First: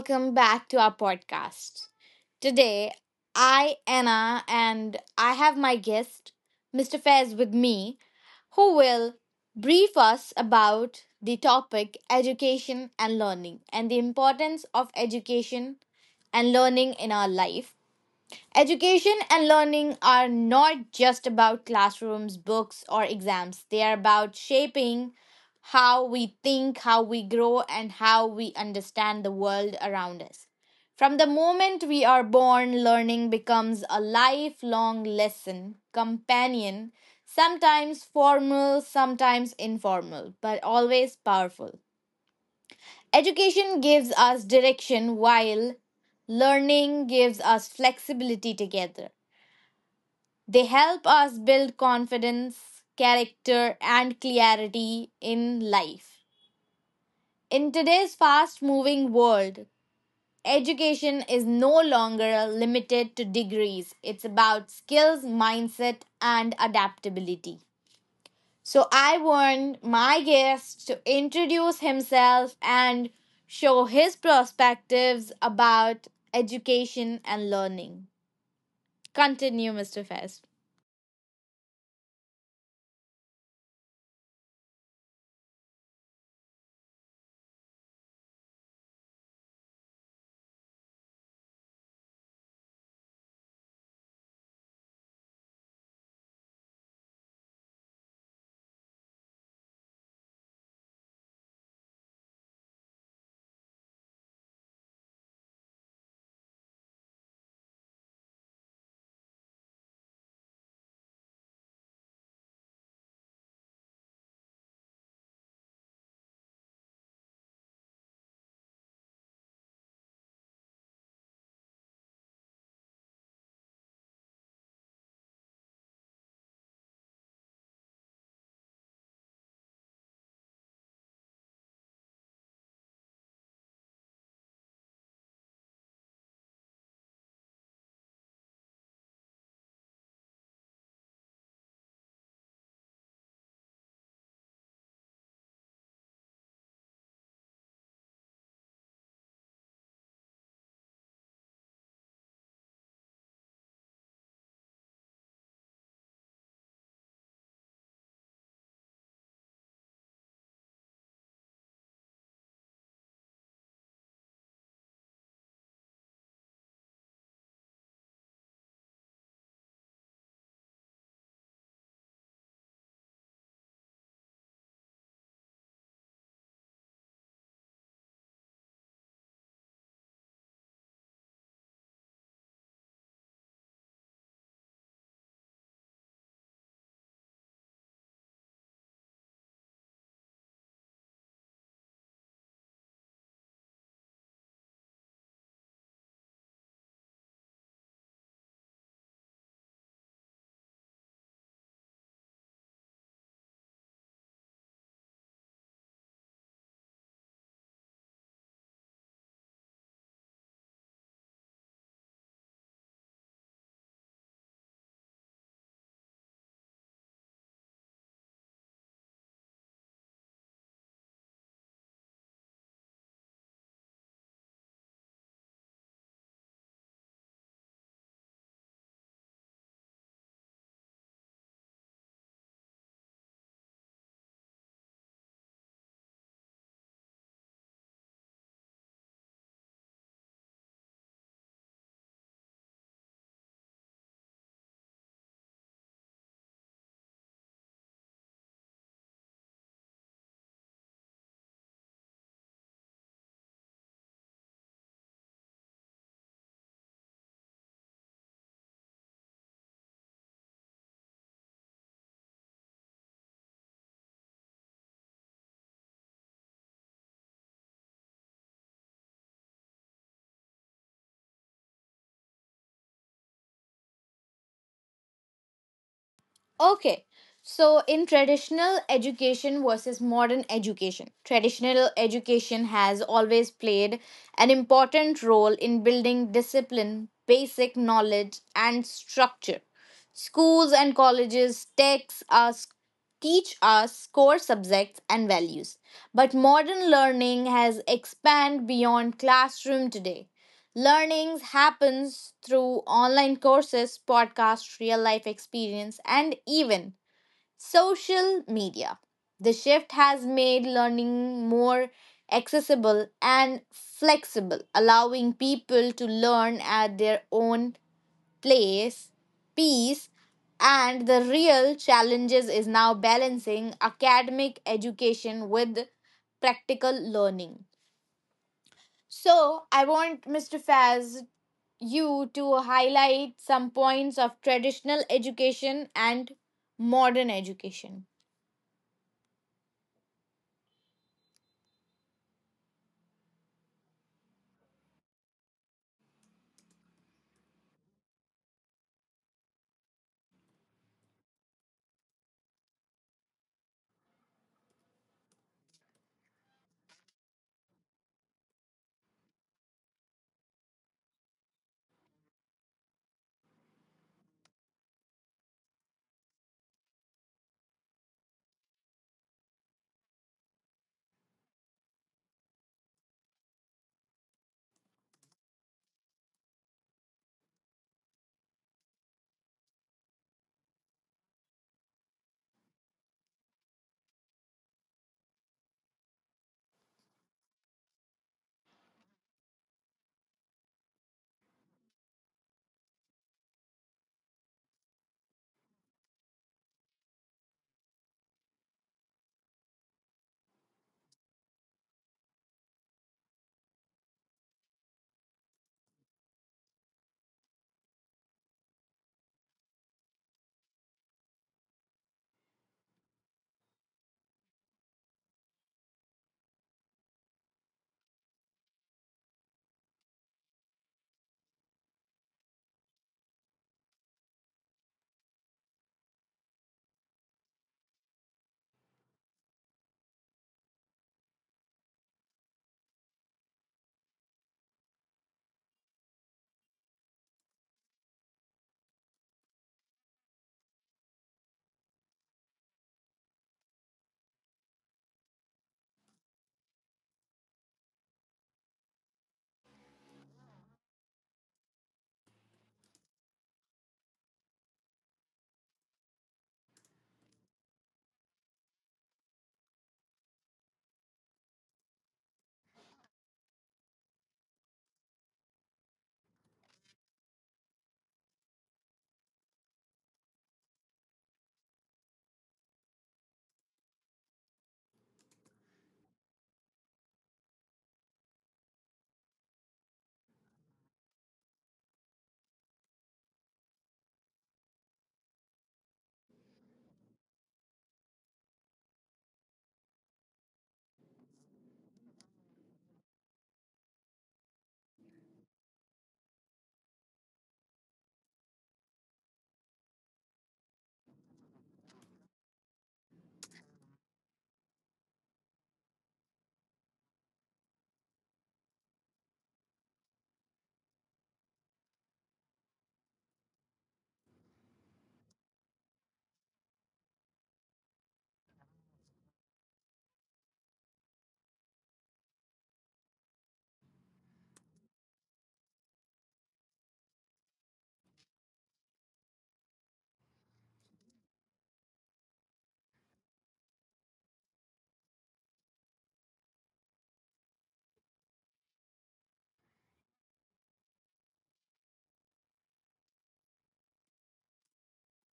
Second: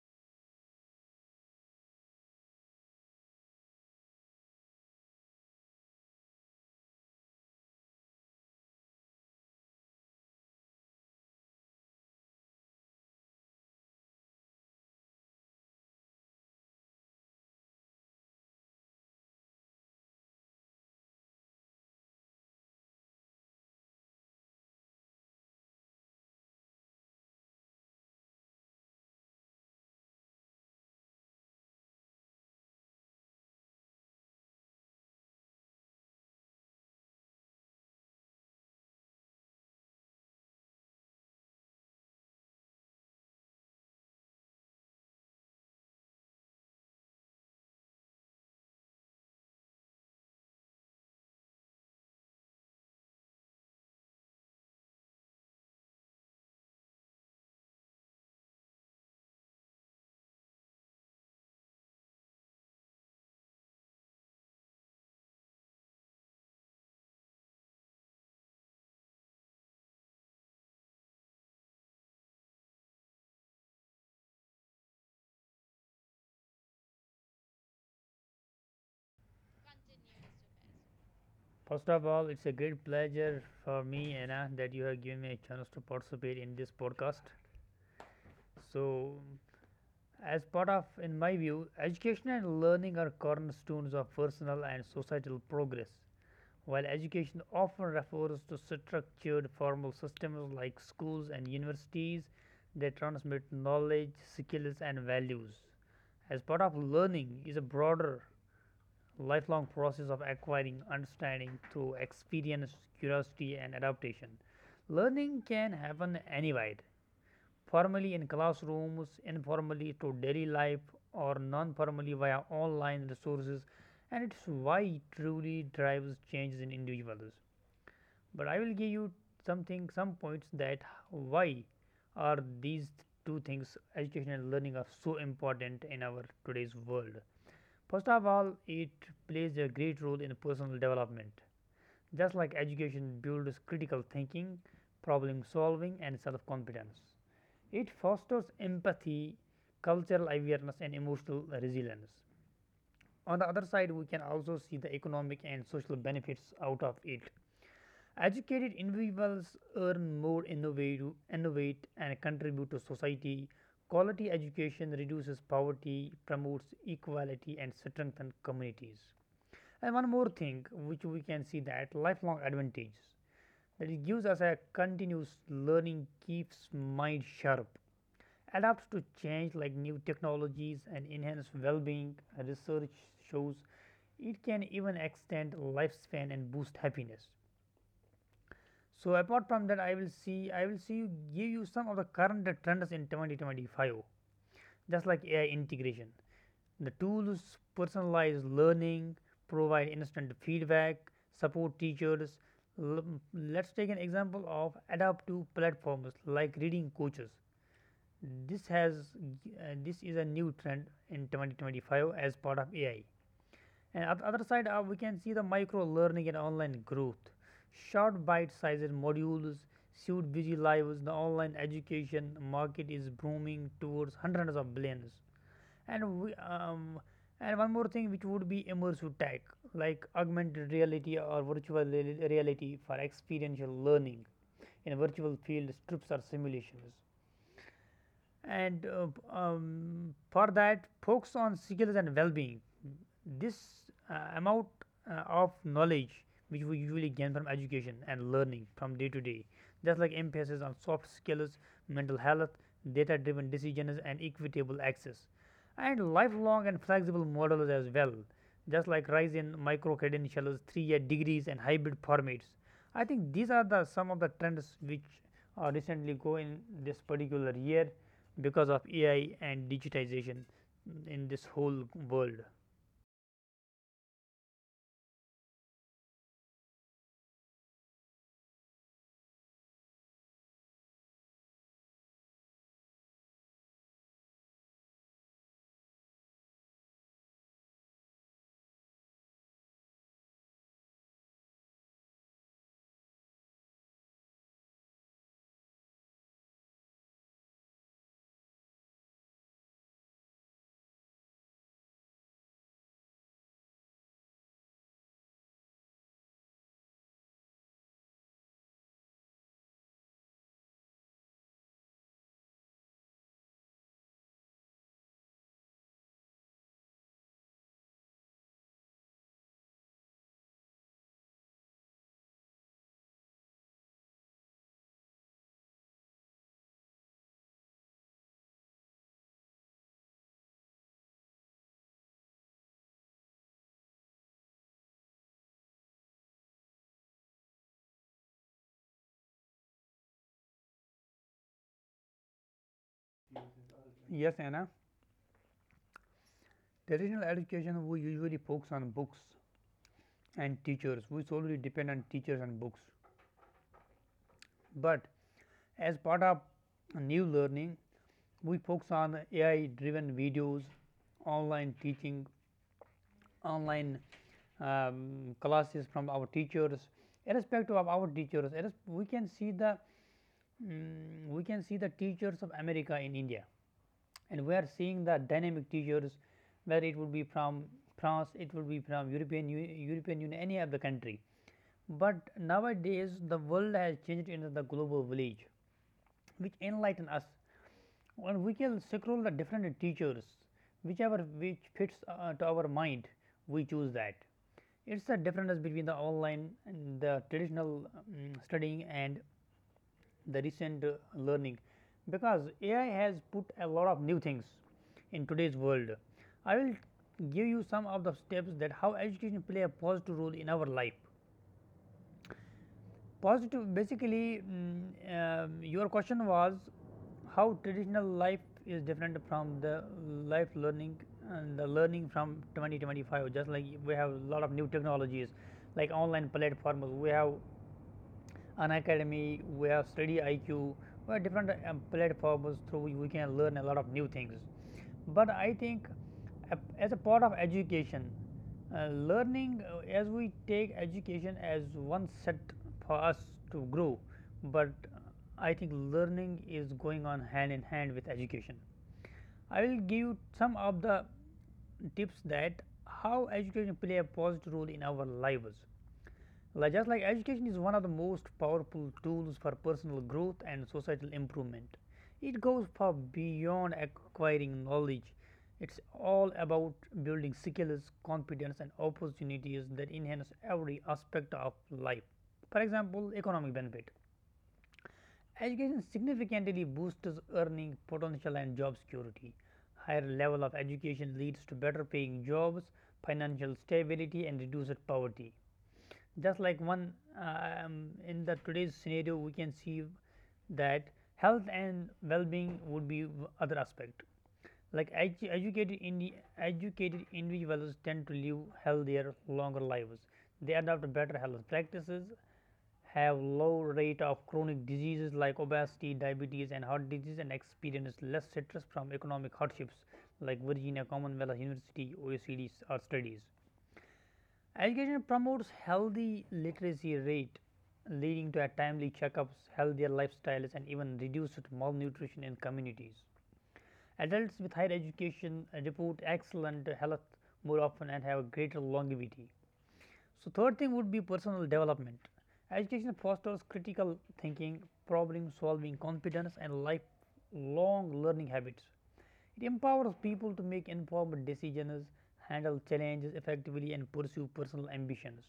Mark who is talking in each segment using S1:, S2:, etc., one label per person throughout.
S1: welcome back to our podcast. Today, I, Anna, and I have my guest, Mr. Faiz, with me, who will brief us about the topic education and learning and the importance of education and learning in our life. Education and learning are not just about classrooms, books, or exams. They are about shaping how we think, how we grow, and how we understand the world around us. From the moment we are born, learning becomes a lifelong lesson, companion, sometimes formal, sometimes informal, but always powerful. Education gives us direction while learning gives us flexibility together. They help us build confidence, character, and clarity in life. In today's fast moving world, education is no longer limited to degrees. It's about skills, mindset, and adaptability. So I want my guest to introduce himself and show his perspectives about education and learning. Continue, Mr. Fest.
S2: First of all, it's a great pleasure for me, Anna, that you have given me a chance to participate in this podcast. So, as part of, in my view, education and learning are cornerstones of personal and societal progress. While education often refers to structured formal systems like schools and universities they transmit knowledge, skills, and values, as part of learning is a broader lifelong process of acquiring understanding through experience, curiosity, and adaptation. Learning can happen anywhere, formally in classrooms, informally through daily life, or non formally via online resources, and it's why it truly drives changes in individuals. But I will give you something, some points that why are these two things, education and learning, are so important in our today's world. First of all, it plays a great role in personal development. Just like education builds critical thinking, problem solving, and self confidence, it fosters empathy, cultural awareness, and emotional resilience. On the other side, we can also see the economic and social benefits out of it. Educated individuals earn more, innovate and contribute to society. Quality education reduces poverty, promotes equality, and strengthens communities. And one more thing, which we can see that lifelong advantages that it gives us a continuous learning keeps mind sharp, adapts to change like new technologies and enhance well-being. Research shows it can even extend lifespan and boost happiness. So apart from that, I will see give you some of the current trends in 2025, just like AI integration. The tools personalize learning, provide instant feedback, support teachers. Let's take an example of adaptive platforms like reading coaches. This has this is a new trend in 2025 as part of AI. And at the other side, we can see the micro learning and online growth. Short bite-sized modules suit busy lives. The online education market is booming towards hundreds of billions and and one more thing which would be immersive tech like augmented reality or reality for experiential learning in virtual field trips or simulations and for that focus on skills and well-being this amount of knowledge which we usually gain from education and learning from day to day just like emphasis on soft skills, mental health, data driven decisions and equitable access and lifelong and flexible models as well, just like rise in micro credentials, 3 year degrees, and hybrid formats. I think these are the some of the trends which are recently go in this particular year because of AI and digitization in this whole world.
S1: Okay. So, in traditional education versus modern education, traditional education has always played an important role in building discipline, basic knowledge, and structure. Schools and colleges texts us teach us core subjects and values. But modern learning has expanded beyond classroom today. Learning happens through online courses, podcasts, real life experience, and even social media. The shift has made learning more accessible and flexible, allowing people to learn at their own place, pace, and the real challenges is now balancing academic education with practical learning. So I want Mr. Faz you to highlight some points of traditional education and modern education.
S2: Yes, Anna. Traditional education we usually focus on books and teachers. We solely depend on teachers and books. But as part of new learning, we focus on AI driven videos, online teaching, online classes from our teachers, irrespective of our teachers. We can see the we can see the teachers of America in India, and we are seeing the dynamic teachers, whether it would be from France, it would be from European Union, any other country. But nowadays, the world has changed into the global village which enlighten us. And we can scroll the different teachers, whichever which fits to our mind, we choose that. It's a difference between the online and the traditional studying and the recent learning because AI has put a lot of new things in today's world. I will give you some of the steps that how education play a positive role in our life. Positive basically, your question was how traditional life is different from the life learning and the learning from 2025. Just like we have a lot of new technologies, like online platforms, we have an academy, we have Study IQ, we have different platforms through which we can learn a lot of new things. But I think as a part of education, learning as we take education as one set for us to grow, but uh, I think learning is going on hand in hand with education. I will give you some of the tips that how education play a positive role in our lives like just like education is one of the most powerful tools for personal growth and societal improvement. It goes far beyond acquiring knowledge. It's all about building skills, confidence, and opportunities that enhance every aspect of life. For example, economic benefit. Education significantly boosts earning potential and job security. Higher level of education leads to better paying jobs, financial stability, and reduced poverty just like one in the today's scenario we can see that health and well-being would be other aspect like educated individuals tend to live healthier longer lives. They adopt better health practices, have low rate of chronic diseases like obesity, diabetes and heart disease and experience less stress from economic hardships like Virginia Commonwealth University, OECD studies. Education promotes healthy literacy rate, leading to a timely checkups, healthier lifestyles, and even reduced malnutrition in communities. Adults with higher education report excellent health more often and have greater longevity. So, third thing would be personal development. Education fosters critical thinking, problem solving competence, and lifelong learning habits. It empowers people to make informed decisions, handle challenges effectively, and pursue personal ambitions.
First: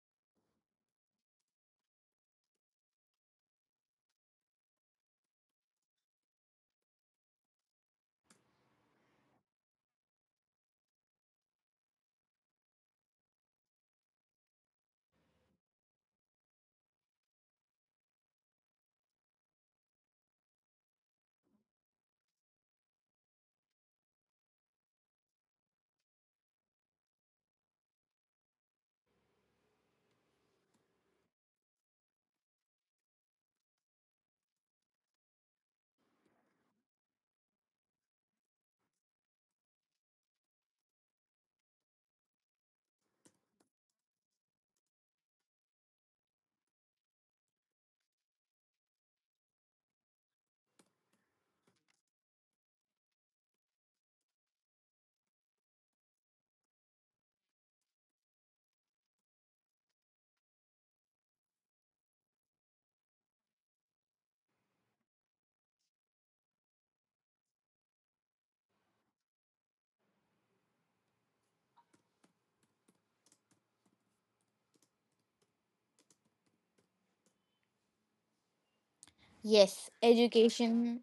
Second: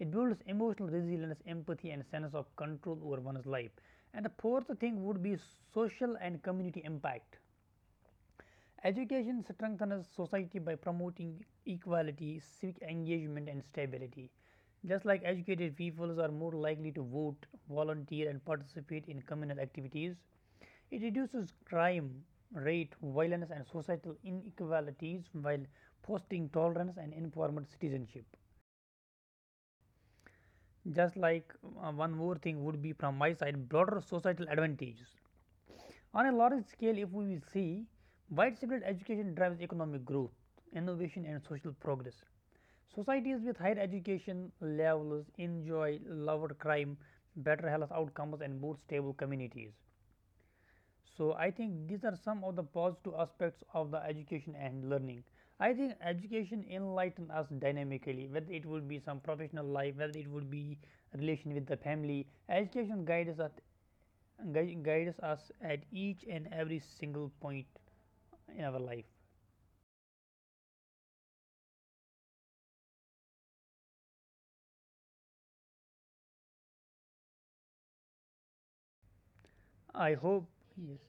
S2: It builds emotional resilience, empathy, and sense of control over one's life. And the fourth thing would be social and community impact. Education strengthens society by promoting equality, civic engagement, and stability. Just like educated peoples are more likely to vote, volunteer, and participate in communal activities, it reduces crime rate, violence, and societal inequalities while fostering tolerance and informed citizenship. Just like one more thing would be from my side, broader societal advantages. On a large scale, if we will see, widespread education drives economic growth, innovation, and social progress. Societies with higher education levels enjoy lower crime, better health outcomes, and more stable communities. So, I think these are some of the positive aspects of the education and learning. I think education enlightens us dynamically, whether it would be some professional life, whether it would be relation with the family. Education guides us guides us at each and every single point in our life.
S1: Yes,
S2: I hope yes,
S1: education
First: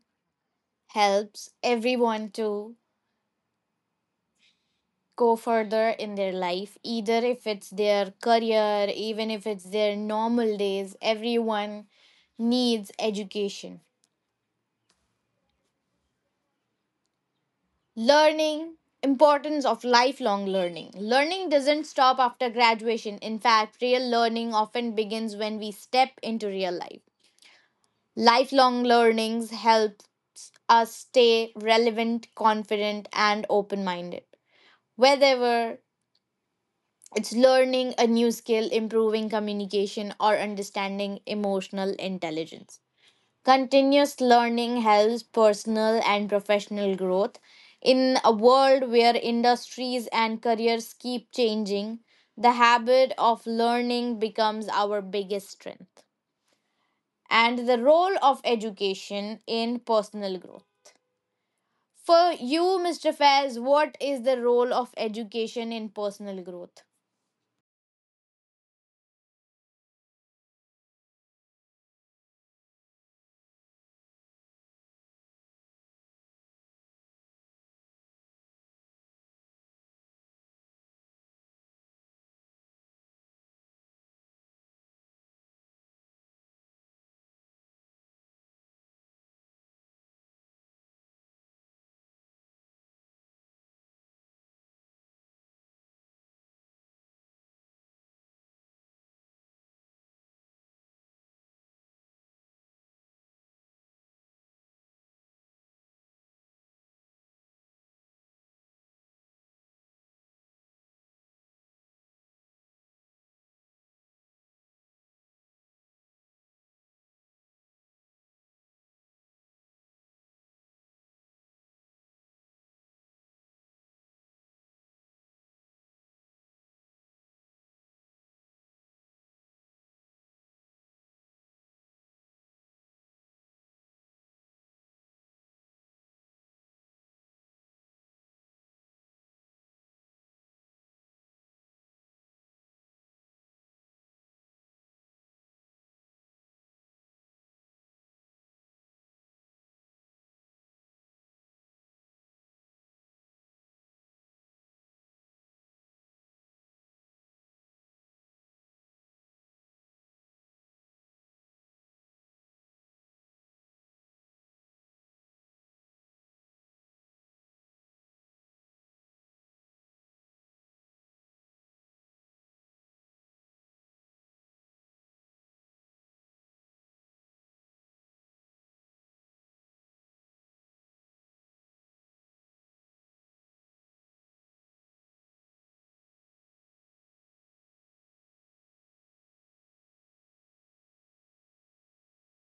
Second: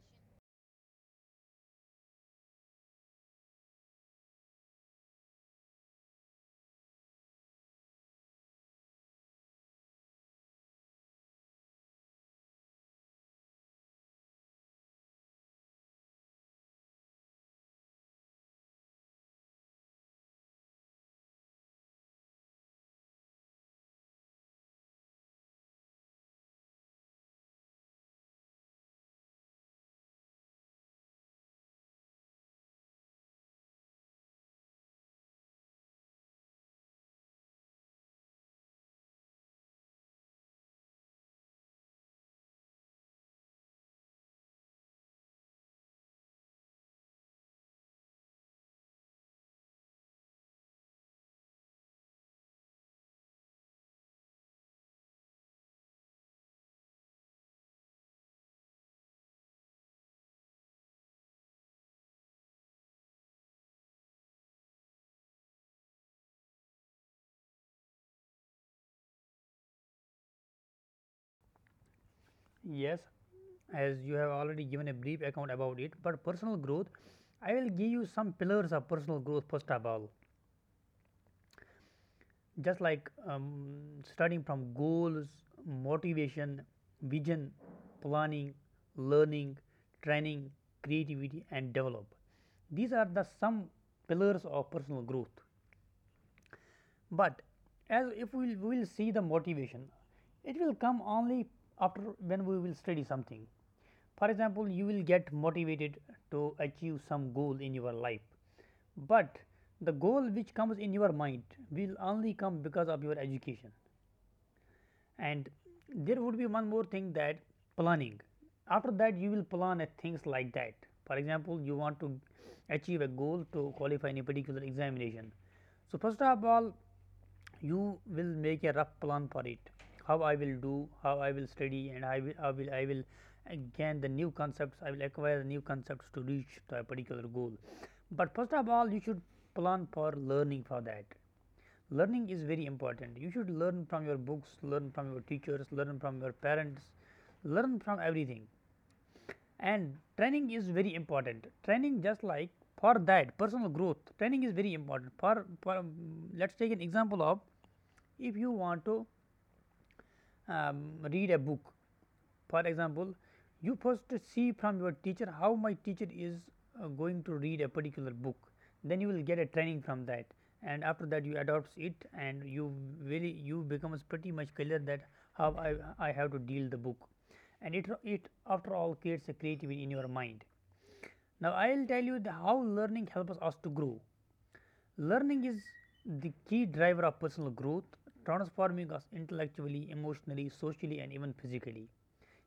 S1: helps everyone to go further in their life, either if it's their career, even if it's their normal days, everyone needs education. Learning, importance of lifelong learning. Learning doesn't stop after graduation. In fact, real learning often begins when we step into real life. Lifelong learnings helps us stay relevant, confident, and open minded. Whether it's learning a new skill, improving communication, or understanding emotional intelligence. Continuous learning helps personal and professional growth. In a world where industries and careers keep changing, the habit of learning becomes our biggest strength. And the role of education in personal growth. For you, Mr. Faiz, what is the role of education in personal growth?
S2: yes, as you have already given a brief account about it. But personal growth, I will give you some pillars of personal growth first of all. Just like starting from goals, motivation, vision, planning, learning, training, creativity, and develop. These are the some pillars of personal growth. But as if we'll see the motivation, it will come only after when we will study something. For example, you will get motivated to achieve some goal in your life, but the goal which comes in your mind will only come because of your education and there would be one more thing that planning. After that you will plan at things like that. For example, you want to achieve a goal to qualify in a particular examination, so first of all you will make a rough plan for it. How I will do, how I will study, and I will gain the new concepts, I will acquire the new concepts to reach to a particular goal. But first of all you should plan for learning. For that learning is very important. You should learn from your books, learn from your teachers, learn from your parents, learn from everything. And training is very important. Training just like for that personal growth training is very important for let's take an example of if you want to read a book. For example, you first see from your teacher how my teacher is going to read a particular book. Then you will get a training from that, and after that you adopts it, and you really you becomes pretty much clear that how I have to deal the book, and it after all creates a creativity in your mind. Now I'll tell you the, how learning helps us to grow. Learning is the key driver of personal growth, transforming us intellectually, emotionally, socially, and even physically.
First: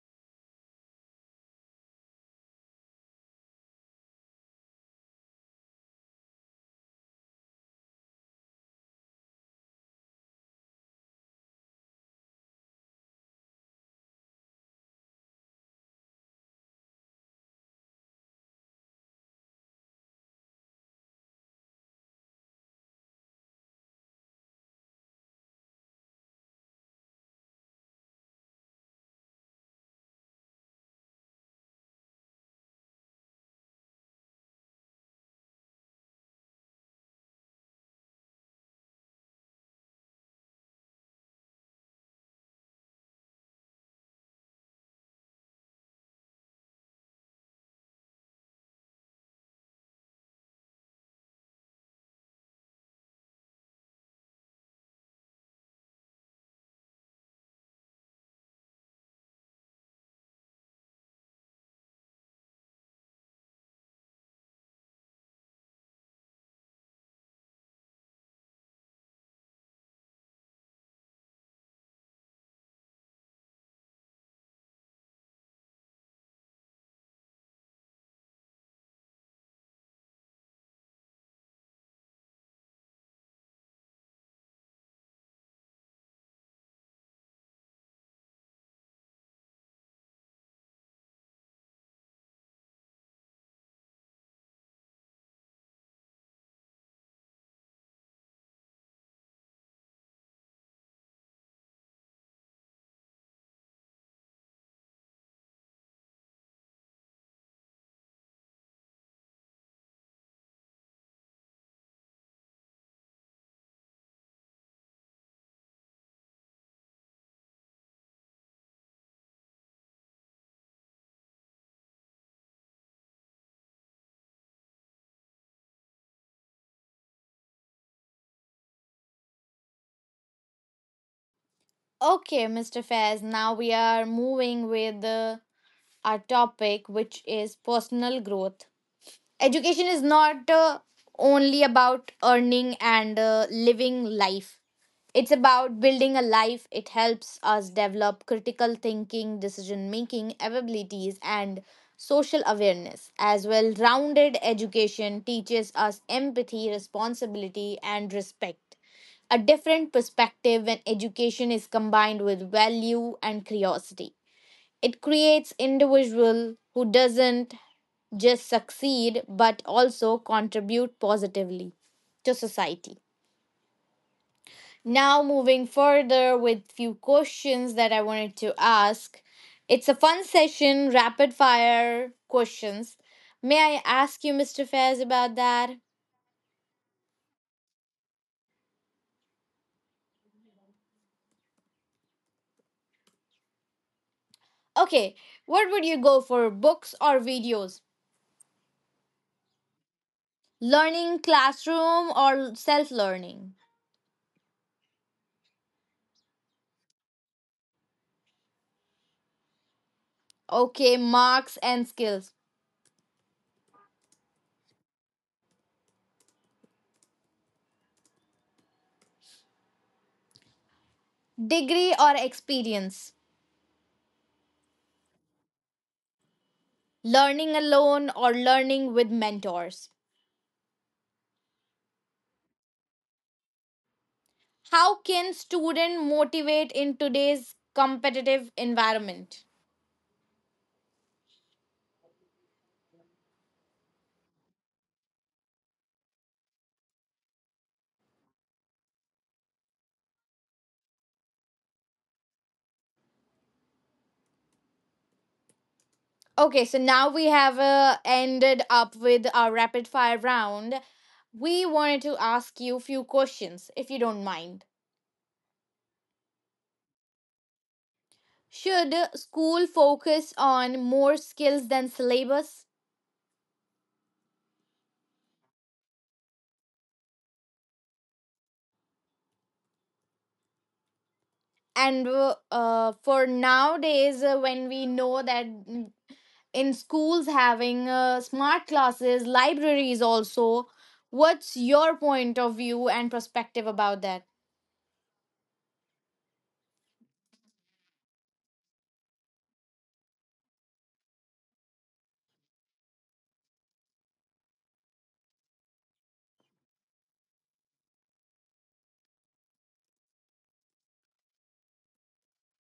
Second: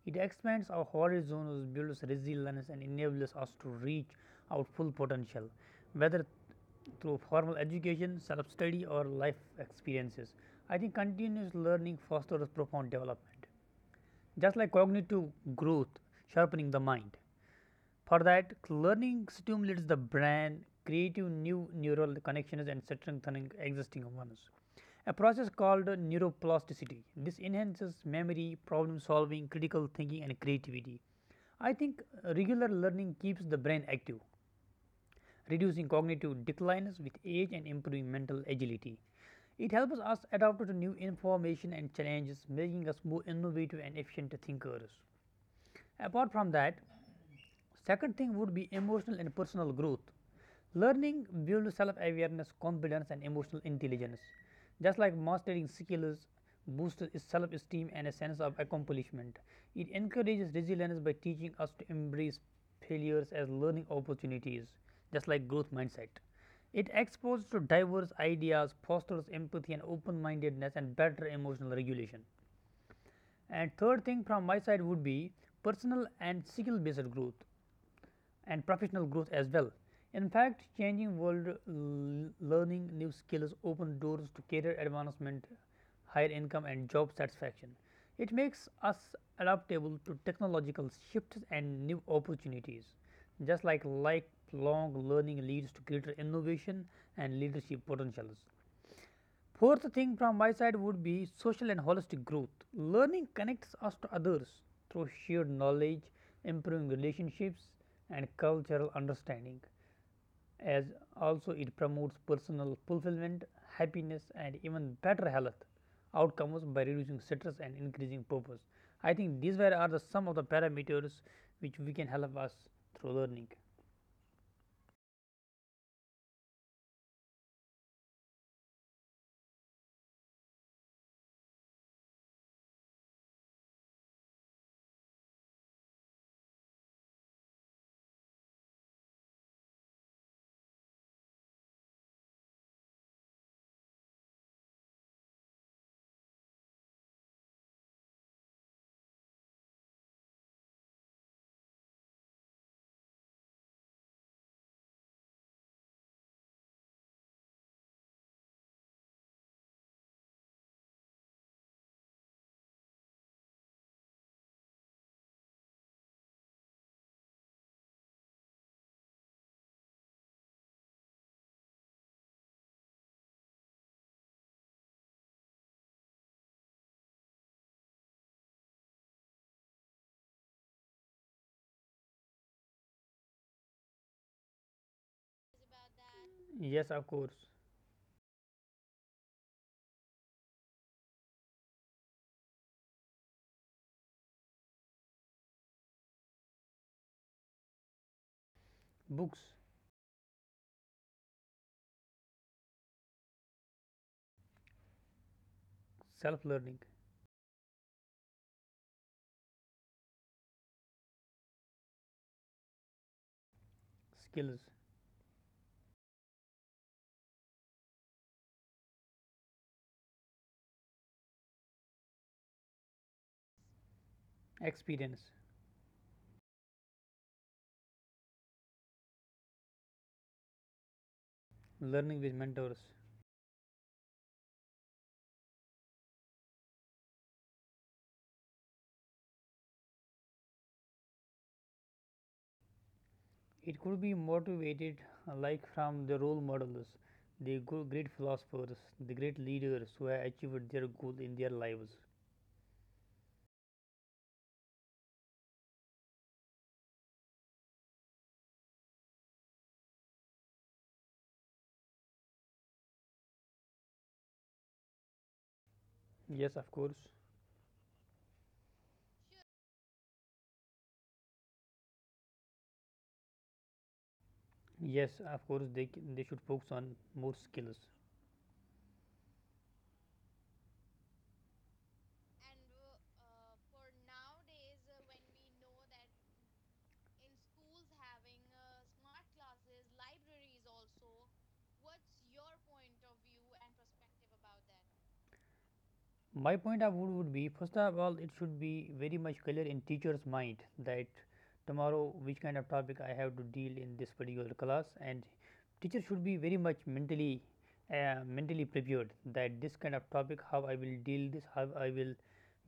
S2: It expands our horizons, builds resilience, and enables us to reach our full potential, whether through formal education, self study, or life experiences. I think continuous learning fosters profound development. Just like cognitive growth, sharpening the mind. For that, learning stimulates the brain, creating new neural connections, and strengthening existing ones. A process called neuroplasticity. This enhances memory, problem solving, critical thinking, and creativity. I think regular learning keeps the brain active, reducing cognitive declines with age and improving mental agility. It helps us adapt to new information and challenges, making us more innovative and efficient thinkers. Apart from that, second thing would be emotional and personal growth. Learning builds self awareness, confidence, and emotional intelligence. Just like mastering skills boosts self esteem and a sense of accomplishment, it encourages resilience by teaching us to embrace failures as learning opportunities, just like growth mindset. It exposes to diverse ideas, fosters empathy and open mindedness, and better emotional regulation. And third thing from my side would be personal and skill based growth and professional growth as well. In fact, changing world learning new skills open doors to career advancement, higher income and job satisfaction. It makes us adaptable to technological shifts and new opportunities. Just like lifelong learning leads to greater innovation and leadership potentials. Fourth thing from my side would be social and holistic growth. Learning connects us to others through shared knowledge, improving relationships, and cultural understanding. As also, it promotes personal fulfillment, happiness, and even better health outcomes by reducing stress and increasing purpose. I think these were are the some of the parameters which we can help us through learning.
S1: Okay, Mr. Faiz, now we are moving with our topic, which is personal growth. Education is not only about earning and living life. It's about building a life. It helps us develop critical thinking, decision making abilities, and social awareness. As well, rounded education teaches us empathy, responsibility, and respect. A different perspective when education is combined with value and curiosity. It creates individual who doesn't just succeed but also contribute positively to society. Now moving further with few questions that I wanted to ask. It's a fun session, rapid fire questions. May I ask you, Mr. Fairs, about that?
S2: Yes, of course.
S1: Okay, what would you go for, books or videos?
S2: Books.
S1: Learning classroom or self learning?
S2: Self learning.
S1: Okay, marks and skills.
S2: Skills.
S1: Degree or experience?
S2: Experience.
S1: Learning alone or learning with mentors?
S2: Learning with mentors.
S1: How can student motivate in today's competitive environment?
S2: It could be motivated, like from the role models, great philosophers, the great leaders who have achieved their goal in their lives.
S1: Okay, so now we have ended up with our rapid fire round. We wanted to ask you few questions if you don't mind.
S2: Yes, of course.
S1: Should school focus on more skills than syllabus?
S2: Yes, of course. They should focus on more skills.
S1: And for nowadays, when we know that in schools having smart classes, libraries also. What's your point of view and perspective about that?
S2: My point of view would be, first of all, it should be very much clear in teacher's mind that tomorrow which kind of topic I have to deal in this particular class, and teacher should be very much mentally mentally prepared that this kind of topic how I will deal this, how I will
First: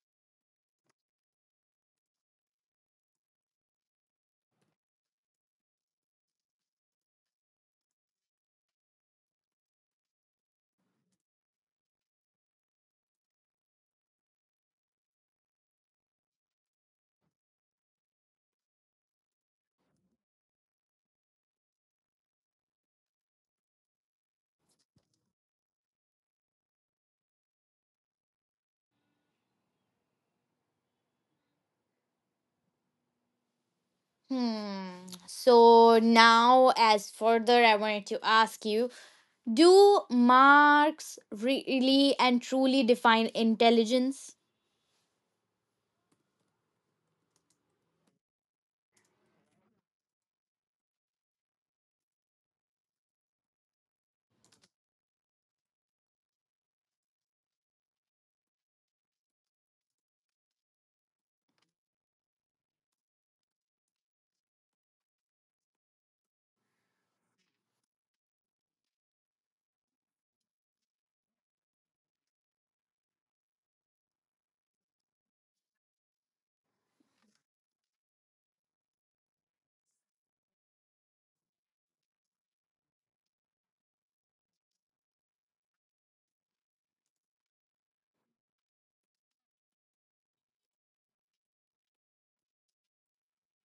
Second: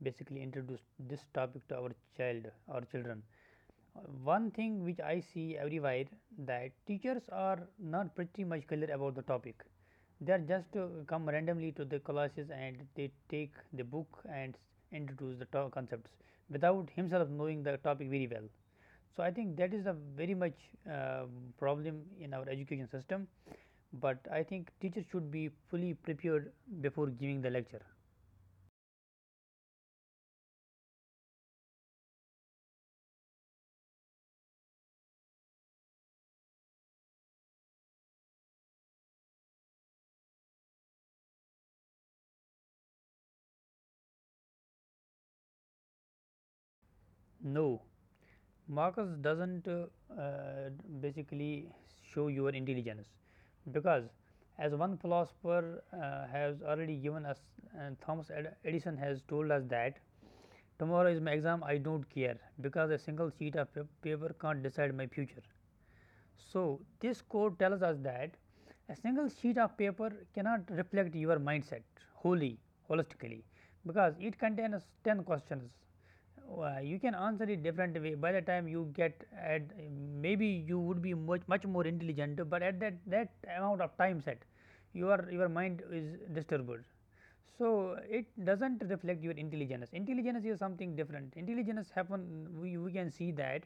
S2: basically introduce this topic to our child or children. One thing which I see everywhere that teachers are not pretty much clear about the topic. They are just come randomly to the classes and they take the book and introduce the concepts without himself knowing the topic very well. So I think that is a very much uh, problem in our education system. But I think teachers should be fully prepared before giving the lecture.
S1: Hmm. So now, as further, I wanted to ask you: do marks really and truly define intelligence?
S2: No. Marks doesn't uh, basically show your intelligence, because as one philosopher has already given us, and Thomas Edison has told us that tomorrow is my exam, I don't care, because a single sheet of paper can't decide my future. So, this code tells us that a single sheet of paper cannot reflect your mindset wholly, holistically, because it contains 10 questions. You can answer it different way. By the time you get at, maybe you would be much much more intelligent, but at that amount of time set, your mind is disturbed, so it doesn't reflect your intelligence. Intelligence is something different. Intelligence happen, we can see that,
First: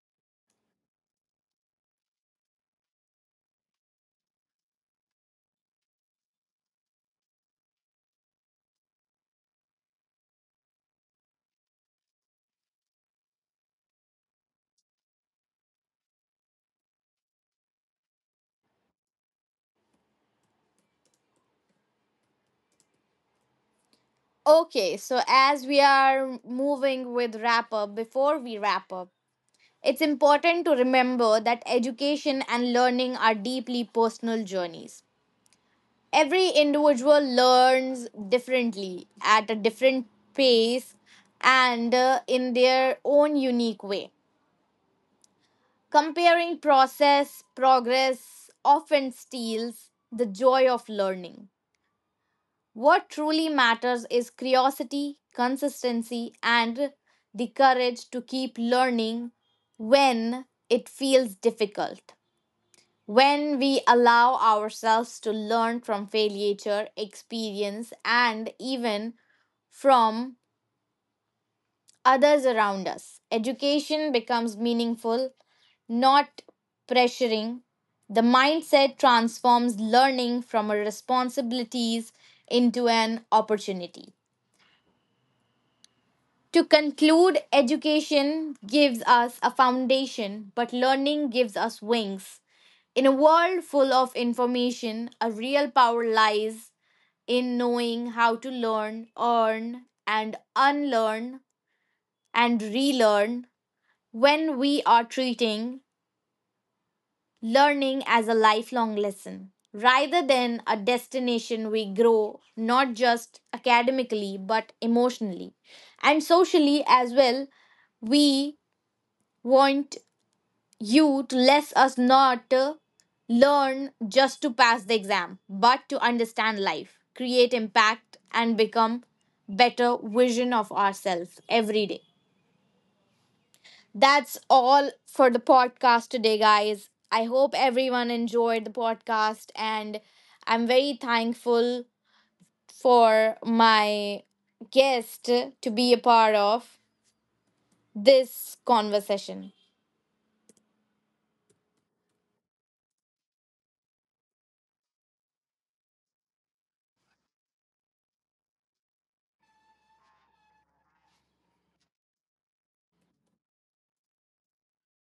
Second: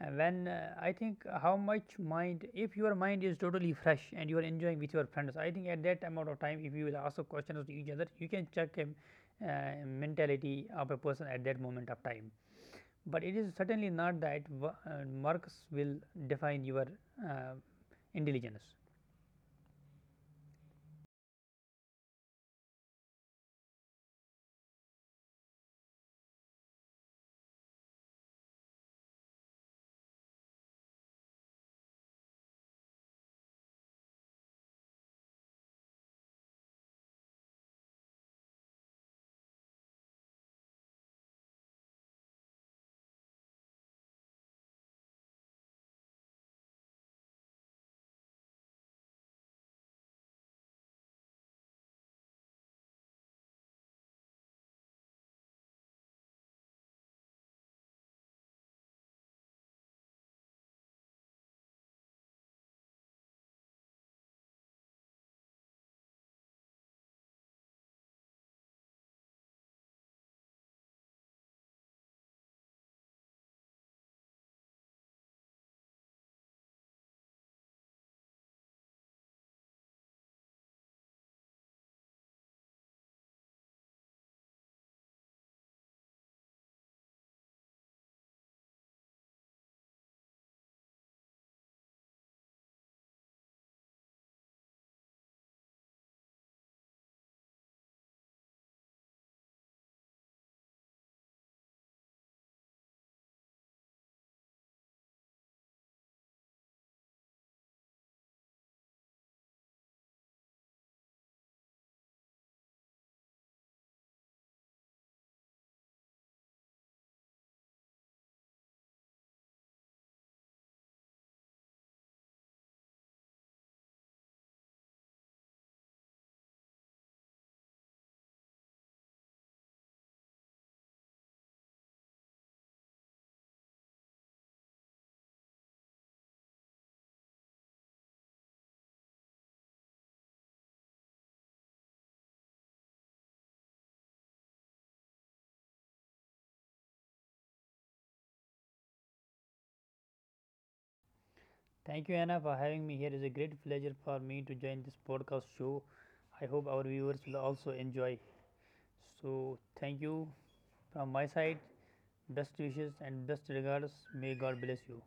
S2: when, I think how much mind, if your mind is totally fresh and you are enjoying with your friends, I think at that amount of time if you will ask questions to each other you can check, mentality of a person at that moment of time. But it is certainly not that marks will define your uh, intelligence.
S1: Okay, so as we are moving with wrap up, before we wrap up, it's important to remember that education and learning are deeply personal journeys. Every individual learns differently at a different pace and in their own unique way, comparing process progress often steals the joy of learning. What truly matters is curiosity, consistency, and the courage to keep learning when it feels difficult. When we allow ourselves to learn from failure, experience, and even from others around us, education becomes meaningful, not pressuring. The mindset transforms learning from a responsibilities into an opportunity. To conclude, education gives us a foundation, but learning gives us wings. In a world full of information, a real power lies in knowing how to learn, earn, and unlearn and relearn. When we are treating learning as a lifelong lesson rather than a destination, we grow not just academically but emotionally and socially as well. We want you to let us not learn just to pass the exam, but to understand life, create impact, and become better vision of ourselves every day. That's all for the podcast today, guys. I hope everyone enjoyed the podcast, and I'm very thankful for my guest to be a part of this conversation.
S2: Thank you, Anna, for having me here. It is a great pleasure for me to join this podcast show. I hope our viewers will also enjoy. So thank you from my side. Best wishes and best regards. May God bless you.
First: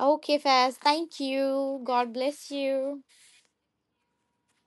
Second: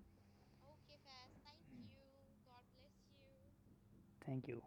S1: Okay, Faz, thank you. God bless you.
S2: Thank you.